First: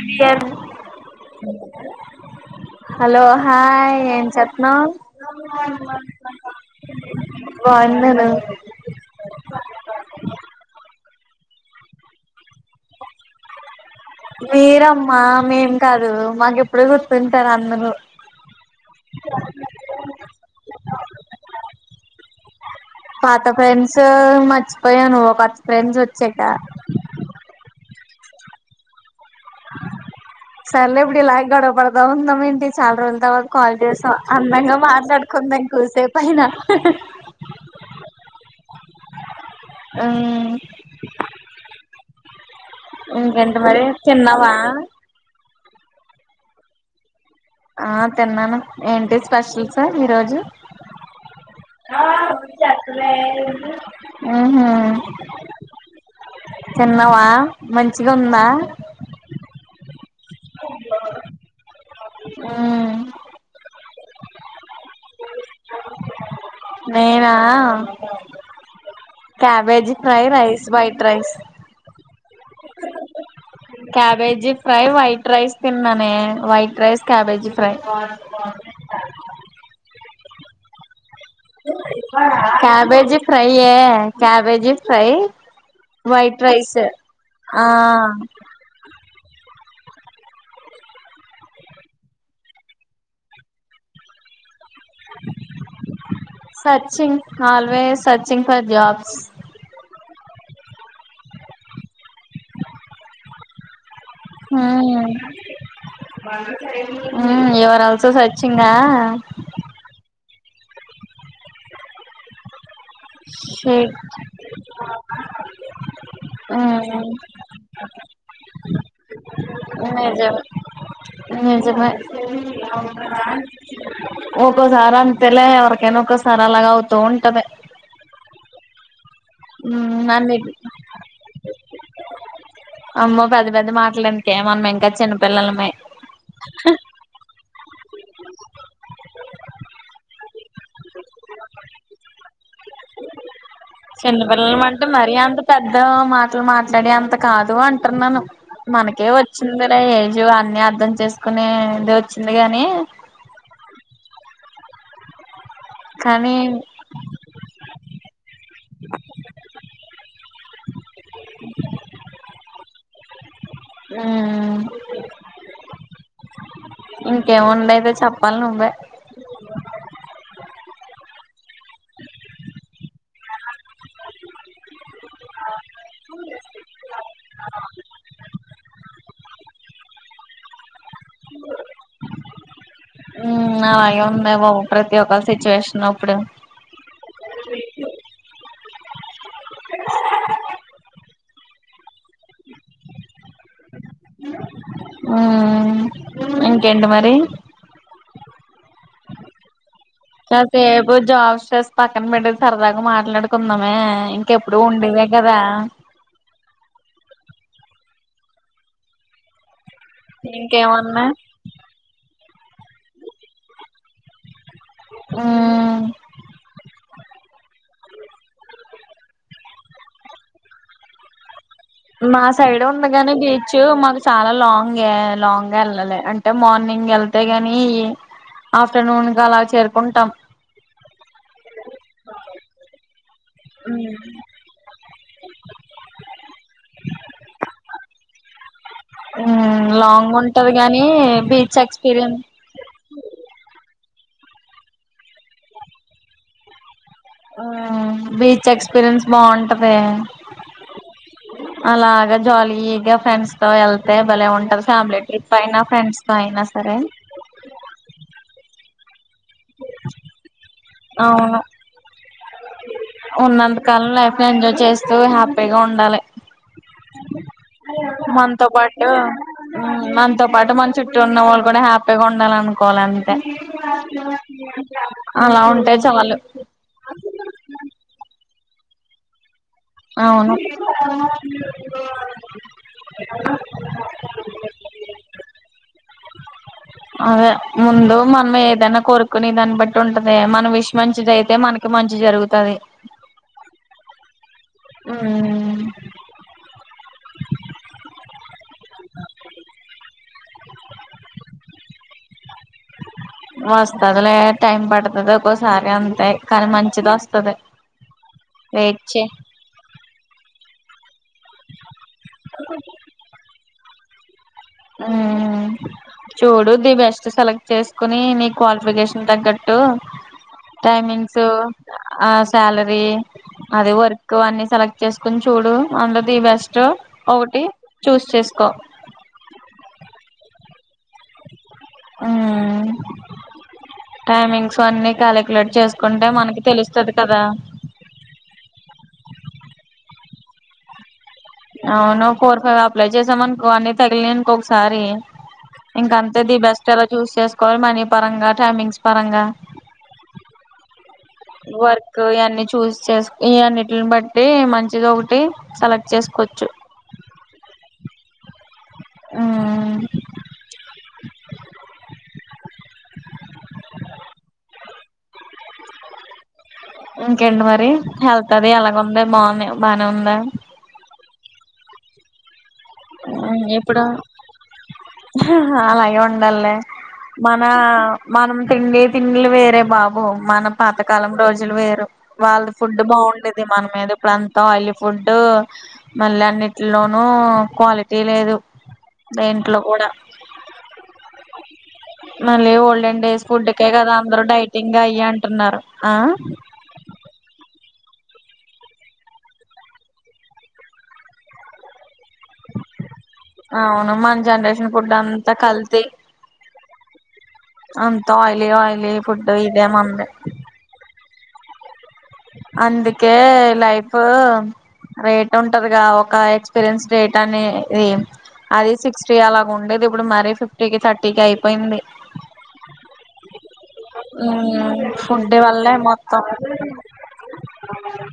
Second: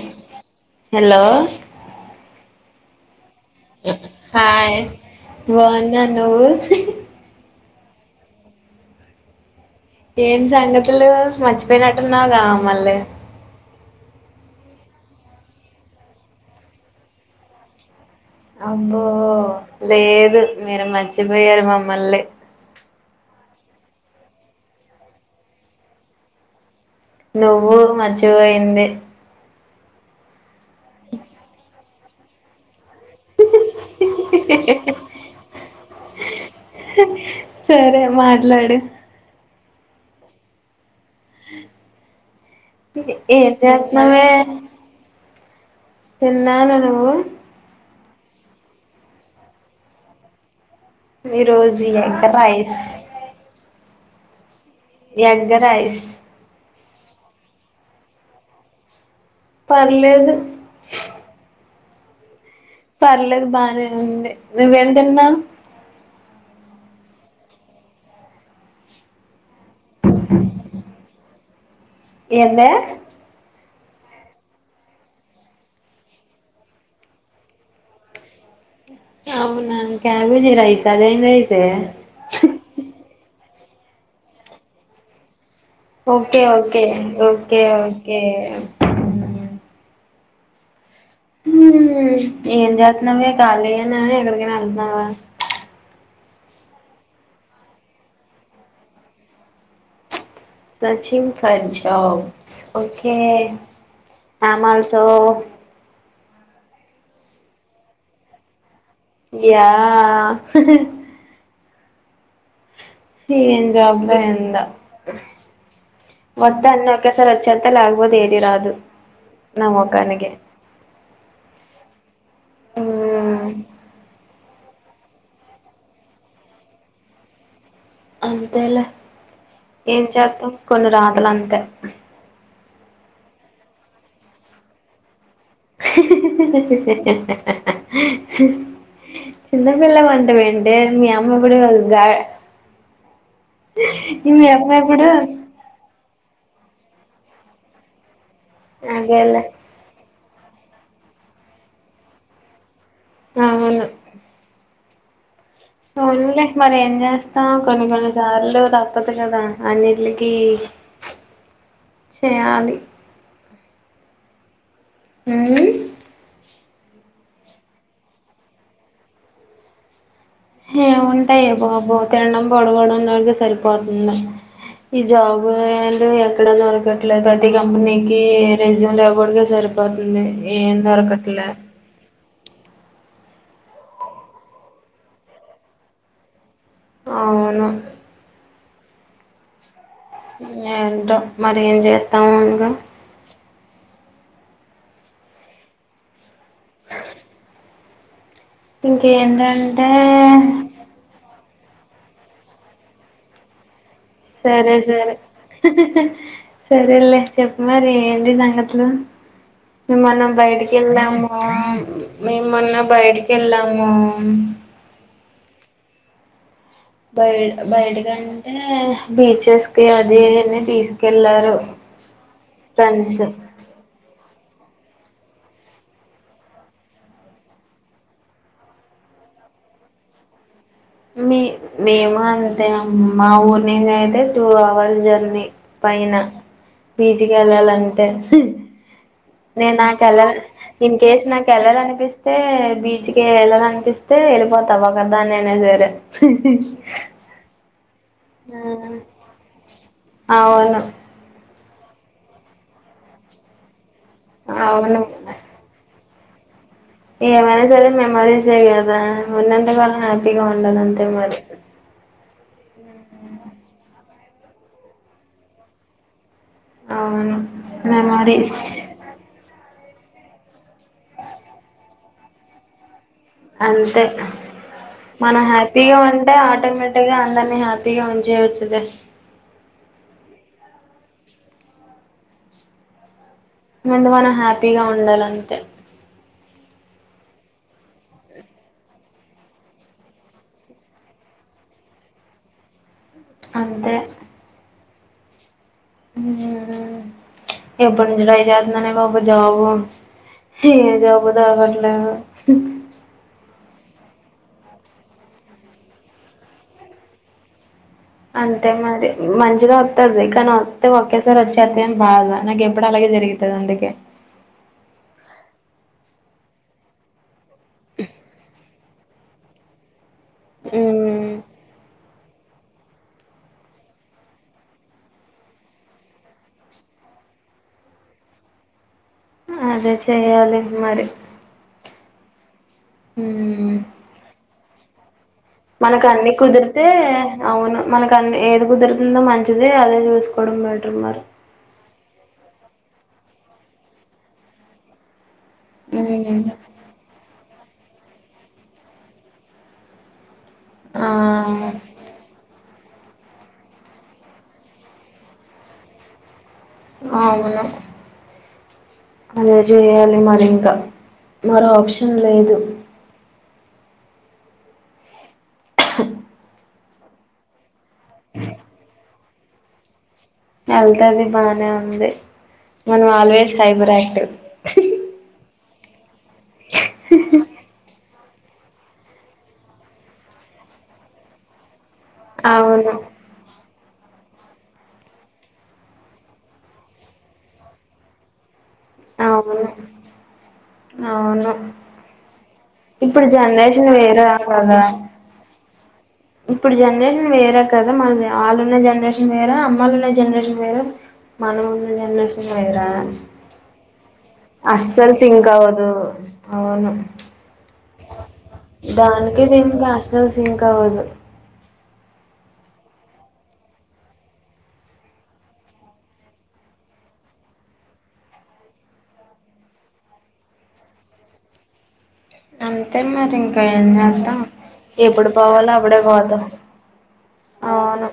ఇద్దరు hello hello hi ఏం hi చేత్తున్నావ్ బాగున్నా నువ్వు మా అన్నను. మర్చిపోయినట్టున్నావ్ గా మళ్ళీ. మీరమ్మా మేం కాదు, మాకెప్పుడ గుర్తుంటారు అందరూ. అబ్బో లేదు మీరు మార్. చ్చిపోయారు మామ్మల్ని. పాత ఫ్రెండ్స్ మర్చిపోయావ్ నువ్, కొత్త ఫ్రెండ్స్ ఓచ్చాక. నువ్వు మర్చిపోయింది. సర్లే ఇప్పుడ్ ఇలాగే గొడవపడ్త్. ద ఉందా మెంటి చాల రోజుల తర్వాత. క్వాలిటీస్, అందంగా మాట్లాడుకుందాం. కొద్ది సేపైనా. సరే మాట్లాడు. ఆ ఉమ్. క్ ఏం ఇంకేంటి మరి చేస్తున్నావే. తిన్నావా తిన్నాను నువు. ఆ తిన్నాను ఏంటి స్పెషల్స్ ఈరోజు. ఈరోజు ఎగ్ రైస్. ఉహుమ్. Egg rice. తిన్నావా, మంచిగా ఉందా. పర్లేదు. ఉమ్. పర్లేదు బానే ఉంది, నువ్వేం తిన్నావ్. నేనా cabbage fry, rice, white rice. ఏందే. క్యాబేజీ ఫ్రై, వైట్ రైస్ తిన్నానే, వైట్ రైస్, క్యాబేజీ ఫ్రై. అవునా, క్యాబేజ్ రైస్ అదే. క్యాబేజ్. ఫ్రై యే, cabbage fry. Okay white rice okay okay ఆ ఓకే. హుమ్మ్ ఎంజెత్తన్నవే కాలీయేనా, ఎక్కడికైనా. అవునా. Searching, always searching for jobs. Searching for job. స్ okay. I'm also. Ah యువరాల్సో searching ah yeah హి హ్ ఏం షిట్ జాబో ఎందో వత్తే హ్మ్ అన్ని ఒకేసారి వచ్చేతాయ్ లేకపోతే ఏది రాదు నాకు ఒకదానికే ఉమ్ నిజమే అవును ఒక్కోసారి అంతెలే ఎవరికైనా ఒక్కోసార అలాగ అవుతు ఉంటది అంతేలే ఏం అన్ని చేద్దాం కొన్ని రాతల అంతే అమ్మో పెద్ది పెద్ది మాట్లలెందుకే మనం ఇంకా చిన్న హి హి హి హి హి హి హి హి హ్ హి హి హ్ చిన్నపిల్ల వంటఏంటె మీ అమ్మ ఇప్పుడు కగా చిన్నపిల్లలమంటే మరీ అంత పెద్ద మాటలు మాట్లాడి అంత కాదు అంటున్నాను మనకే అదేలే వచ్చిందిలే ఏం నీవు అన్ని అర్ధం చేసుకునేది వచ్చింది గాని అవును కానీ ఉన్లే మరి ఏం చేస్తాం కొన్ని కొన్ని సార్లు తప్పదు కదా అన్నిట్లీకి ఈ చేయాలి ఉమ్ ఉమ్మ్ ఇంకేం ఉండేదో చెప్పాలి నువ్వే హే ఉన్ యే బాబు తిండం పడుకోవడం [inaudible] సరిపోతుంది ఈ జాబ్ లు ఏందో ఎక్కడ దొరకట్లేదు ప్రతి కంపెనీకి రెజ్యూమ్ లు ఇవ్వడమె సరిపోతుంది ఏం దొరకట్లే ఉమ్ అలాగే ఉంది బాబు ప్రతి ఒక్క సిచ్యువేషన్ అప్పుడు అవును ఏంటో మరి ఏం చేత్తము ఇంకా ఉమ్ ఇంకేంటి మరి ఇంకేంటంటే స్ పక్కన పెట్టేది సరదాగా మాట్లాడుకుందామే ఇంకెప్పుడు సరే ఉండేదే సరే కదా హి హ్ సరేలే చెప్పు మరి ఏంటి సంగతులు మనం బయటికి ఇంకేమన్నా వెళ్దాము మేం మొన్న బయటికి వెళ్ళము మ్ బయ బయట కంటే బీచెస్ కి అది తీసుకెళ్ళారు మా సైడ్ ఉంది గాని ఫ్రెండ్స్ బీచ్ మాకు చాలా లాంగ్ లాంగ్ గా వెళ్ళాలి అంటే మార్నింగ్ వెళ్తే ని ఆఫ్టర్నూన్గా అలా చేరుకుంటాం మీ మేము అంతా అమ్మ మా ఊర్ నుంచి అయితే టూ అవర్స్ జర్నీ పైన బీచ్కి వెళ్ళాలని మ్మ్ నేను లాంగ్ నాకుెళ్ళ ఉంటది గాని ఇన్ కేస్ నాకు బీచ్ ఎక్స్పీరియన్స్ వెళ్ళాలనిపిస్తే బీచ్ కే వెళ్ళాలనిపిస్తే అయితే వెళ్ళిపోతా ఒకదానయినా సరే హి హీ ఆ బీచ్ ఎక్స్పీరియన్స్ బాగుంటది అవును అలాగా జాలిగా ఫ్రెండ్స్ త వెల్ అంతే భలే ఉంటది అవును ఫ్యామిలీ ట్రిప్ అయినా ఫ్రెండ్స్ ఇకా అయినా సరే ఏమైనా సరే మేమ్మరి చే కదా న్నంటే వాళ్ళ హ్యాపీగా ఉండాల అంతే మరి అవును ఉన్నంతకాలం లైఫ్ లో ఎంజాయ్ చేస్తూ హ్యాపీగా ఉండాలి అవును మనతో మెమరీస్ పాటూ మనతో పాటు మన చుట్టూ ఉన్న వాళ్ళు కూడా హ్యాపీగా ఉండాలి అనుకోవాలంని అంతే అలా మనం ఉంటే హ్యాపీగా చాలు ఉంటే ఆటోమేటిక్ అట్గా అందరినీ హ్యాపీగా ఉంచేయొచ్చులే అవును ముందు మనం హ్యాపీగా ఉండాలంతే అదె ముందు మనం ఏదైనా కోరుకునె దాన్ని బట్టి ఉంటదె మన విష్ మంచిది అయితే మనకి మంచి జరుగుతాది అంతే ఉ ప చడయి జతున్ననే పాబ జబ ఏ జబధా ఫట్లా వస్తది లే టైం పడుతుంది ఒక్కోసారి అంతే కానీ మంచిది వస్తుంది అంతే మరి మంచిగా వతది తను వస్త ఓకే సారి వచ్చే అని బాద నాకు ఎప్పుడు అలాగ జరిగింది అందుకే మ్ చూడుది బెస్ట్ సెలెక్ట్ చేసుకుని నీ క్వాలిఫికేషన్ తగ్గట్టు టైమింగ్సు ఆ సాలరీ అదే వర్క్ అన్ని సెలెక్ట్ చేసుకొని చూడూ అందులో ది బెస్ట్ ఒకటి చూస్ చేసుకో అదే చెయాలి మరి హ్మ్ టైమింగ్ సో అన్ని కాల మనక అన్ని కుదిరితే అవును మనక అన్ని ఏది కుదురుతుందో మం ఇదే అలా చూసుకోవడం బెటర్ మరి అవును ఫోర్ ఫైవ్ అప్లై చేసామనుకో అన్ని తగిలినియ్ అనుకొ ఒకసారి ఇంక అంతేది బెస్ట్ ఎలా చూస్ కల్ మనీ పరంగా టైమింగ్స్ పరంగా ఆ వర్క్ ఇవన్నీ చూస్ చేసు ఈ అన్నిటిలిని బట్టి మంచిది ఒకటి సెలెక్ట్ చేసుకోవచ్చు అ మన అదే మ్మ్ చెయాలి మరి ఇంకా మరో ఆప్షన్ లేదు ఇంకేంటి మరి హెల్త్ అది ఎలాగుంది బానే బానే ఉందా హెల్త్ అది బానే ఉంది మనం ఆల్వేస్ హైపర్ ఆక్టివ్ అలాగేయ్ ఉండలే మన మనం తిండి తిండులు వేరే బాబు మన పాతకాలం రోజులు వేరు వాళ్ళ ఫుడ్ అవును బాగుండేది మన మీద అప్పుడ అంతా ఆయిలీ ఫుడ్ మళ్ళీ అన్నిటిలోనూ క్వాలిటీ లేదు దేంట్లో అవును కూడా అవును మళ్ళీ ఓల్డ్ డేస్ ఇప్పుడు ఫుడ్కే జనరేషన్ కదా అందరుూ వేరే డైటింగ్ కదా అయ్య అంటున్నారు ఇప్పుడు జనరేషన్ వేరే కదా మన వాళ్ళున్న జనరేషన్ వేర అమ్మలు ఉన్న జనరేషన్ వేర మనం ఉన్న జనరేషన్ వేరు అవును మన జనరేషన్ ఫుడ్ అస్సల్ అంతా సింక్ కల్తీ అవుదు అవును అంత ఆయిలీ ఆయిలీ ఫుడ్ ఇదే మంది వదు అందుకే లైఫ్ రేట్ ఉంటదిగా ఒక ఎక్స్పీరియన్స్ రేట్ అనేది అది సిక్స్టీ అలాగ ఉండేది ఇప్పుడు మరీ ఫిఫ్టీకి థర్టీకి అయిపోయింది అంతే మరి ఇన్ ఏం జేత్తం ఎప్పుడు ఫుడ్ పోవాలో వల్లే అప్పుడే మొత్తం పోతాం. అవును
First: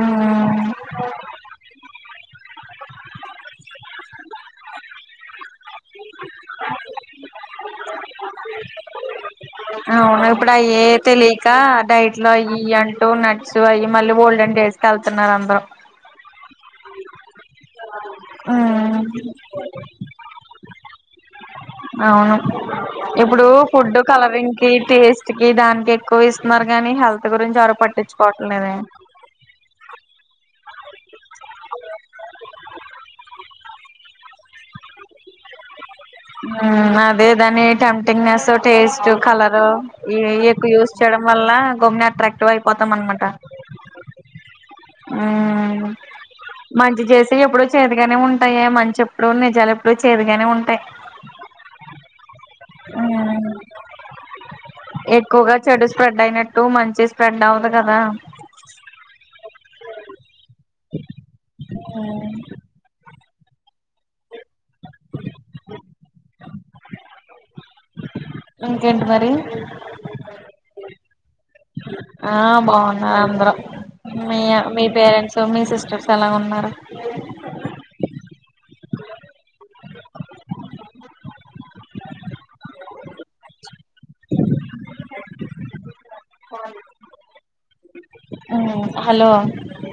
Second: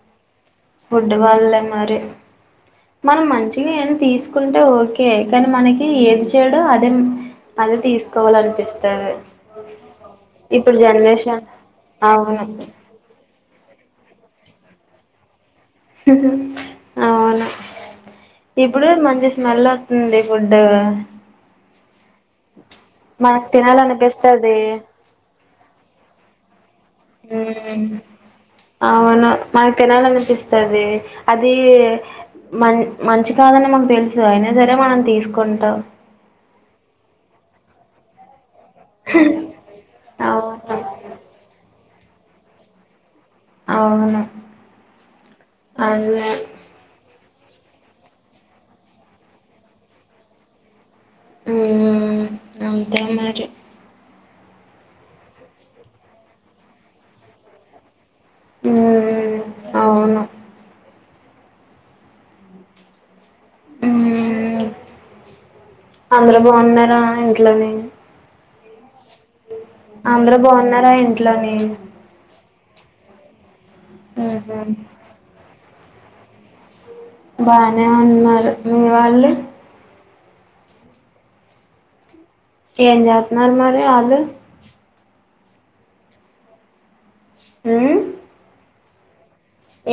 ఆ ఫుడ్ వల్లే మరి మనం మంచిగా ఏదైన తీసుకుంటే ఓకే, కానీ మనకి ఏజ్ చెడు అదేమ్ పాల్ టిస్ అవును ఇప్పుడు అయే తెలియక డైట్ లో అవును అయి ఇయ్యి అంటూ నట్స్ ఐ మళ్ళీ ఓల్డెన్ డేస్కి కెళ్తున్నారు అందరూ అవును ఇప్పుడు మంచి స్మెల్ వస్తుంది ఫుడ్, అవును ఇప్పుడు మనకు తినాలనిపిస్తుంది. ఈ దాన్కే కు ఇస్మార్ అవును మాకు తినాలనిపిస్ తడి అది మన్ మంచి కాదని మాకు తెలుసు అయినా సరే మనం తీసుకుంటాం. ఆ అదే దాని టెంటింగ్ నెస్ టేస్ట్ కలరు ఏవి ఎక్కువ అవును యూజ్ చేయడం వల్ల గమ్మ అట్రాక్టివ్ అయిపోతం అనమాట. అవును ఆ అదే మంచి చేస్ తీ ఎప్పుడు చేదుగానే ఉంటాయి. మంచి ఎప్పుడుూ నిజాలు ఎప్పుడూ చేదుగానే ఉంటాయి. ఉమ్ అంతే మరి మ్మ్ ఎక్కువగా చెడు స్ప్రెడ్ అయినట్టు, మంచి స్ప్రెడ్ అవదు కదా. హమ్ అవును హమ్ ఉమ్ వ అందరు బాగున్నారా ఇంట్లోనే? అ అందరూ బాగున్నారా ఏంటి ఇట్లనే ఆ బావున్ ఆంధ్ర మీ ఉహు మీ పేరెంట్స్ మీ సిస్ ఎలా ఉన్నారు బానే ఉన్నారు మీ వాళ్ళు, ఏం జెతున్నారు మరి వాళ్ళు ఊ హలో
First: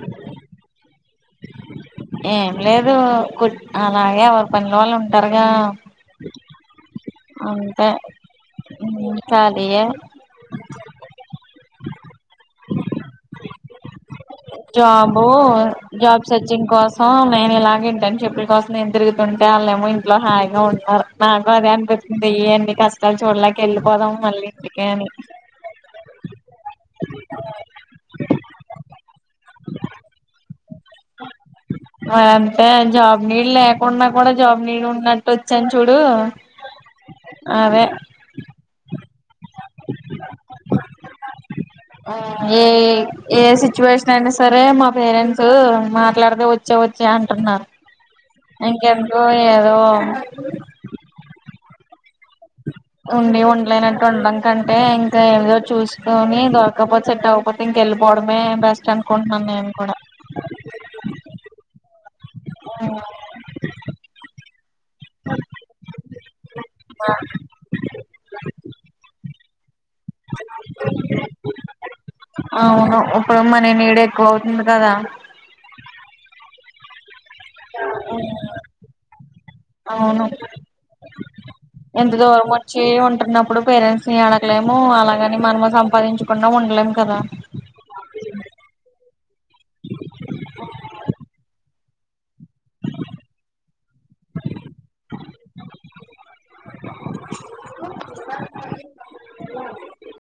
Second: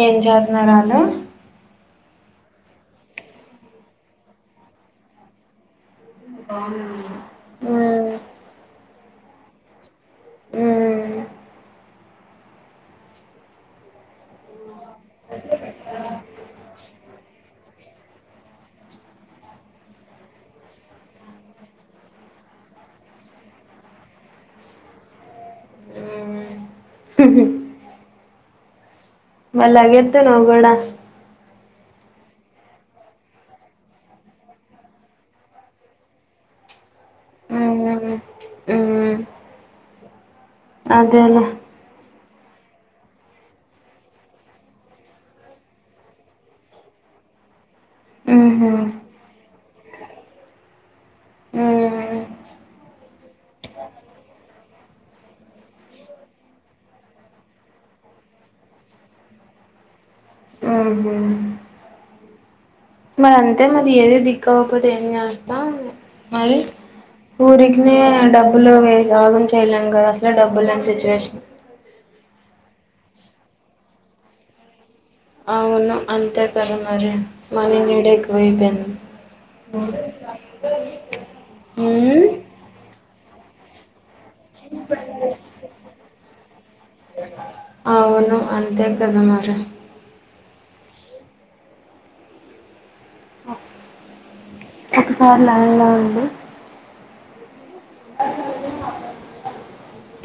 ఏం చేతున్నారు వాళ్ళు, ఏం లేదు కు అలాగే ఎవరు పని వాళ్ళు ఉంటారుగా, [unintelligible] అంతే ఉమ్ హు ఖాళీయే ఉమ్ జాబు జాబ్ సెర్చింగ్ కోసం నేను ఇలాగే ఫ్రెండ్షిప్ కోసం ఏం తిరుగుతుంటే వాళ్ళ ఏమో ఇంట్లో హాయిగా ఉంటన్నారు. నాకు అదే అనిపిసుతుంది అన్ని కష్టాలు చూడలేక వెళ్ళిపోదాం మళ్ళీ ఇంటికే అని, హు మరి లగేత్తు నువ్వు కూడా అంతే జాబ్ నీడ్ లేకుండా కూడా జాబ్ నీడ్ ఉన్నట్టు వచ్చాను చూడు, అదె ఉమ్ ఉమ్ అదేలే ఏ ఏ సిచ్యువేషన్ అయినా సరే మా పేరెంట్స్ మాట్లాడితే వచ్చే వచ్చే అంటున్నారు ఉహు ఇంక ఎందుకు ఏదో - - ఉమ్ ఉండి ఉండలేనట్టు ఉండడం. కంటే ఇంకా ఏదో చూసుకొని దొరక్కపోతే సెట్ అవ్వకపోతే ఇంకెళ్ళిపోవడమే బెస్ట్ అనుకుంటున్నాను నేను కూడా, ఉహు మరి అంతే మరి ఏది దిక్కవకపోతే ఏం చేస్తా మరి ఊరికిననే డబ్బులో ఆగం చేయలేము ఇగ అసలే డబ్బులు లేని సిచ్యువేషన్, అవును ఇప్పుడు మన నీడ ఎక్కువ అవుతుంది కదా, అవును అంతే కదా మరి మనీ నిడ్ ఎక్కువైపోయింది, అవును ఇప్పుడు ప్రేన్స్ అడగలేము అలాగని మనము సంపాదించకుండా ఉండలేము కదా అవును అంతే కదా మరి ఒకసారి లైన్లో ఉండు [unintelligible]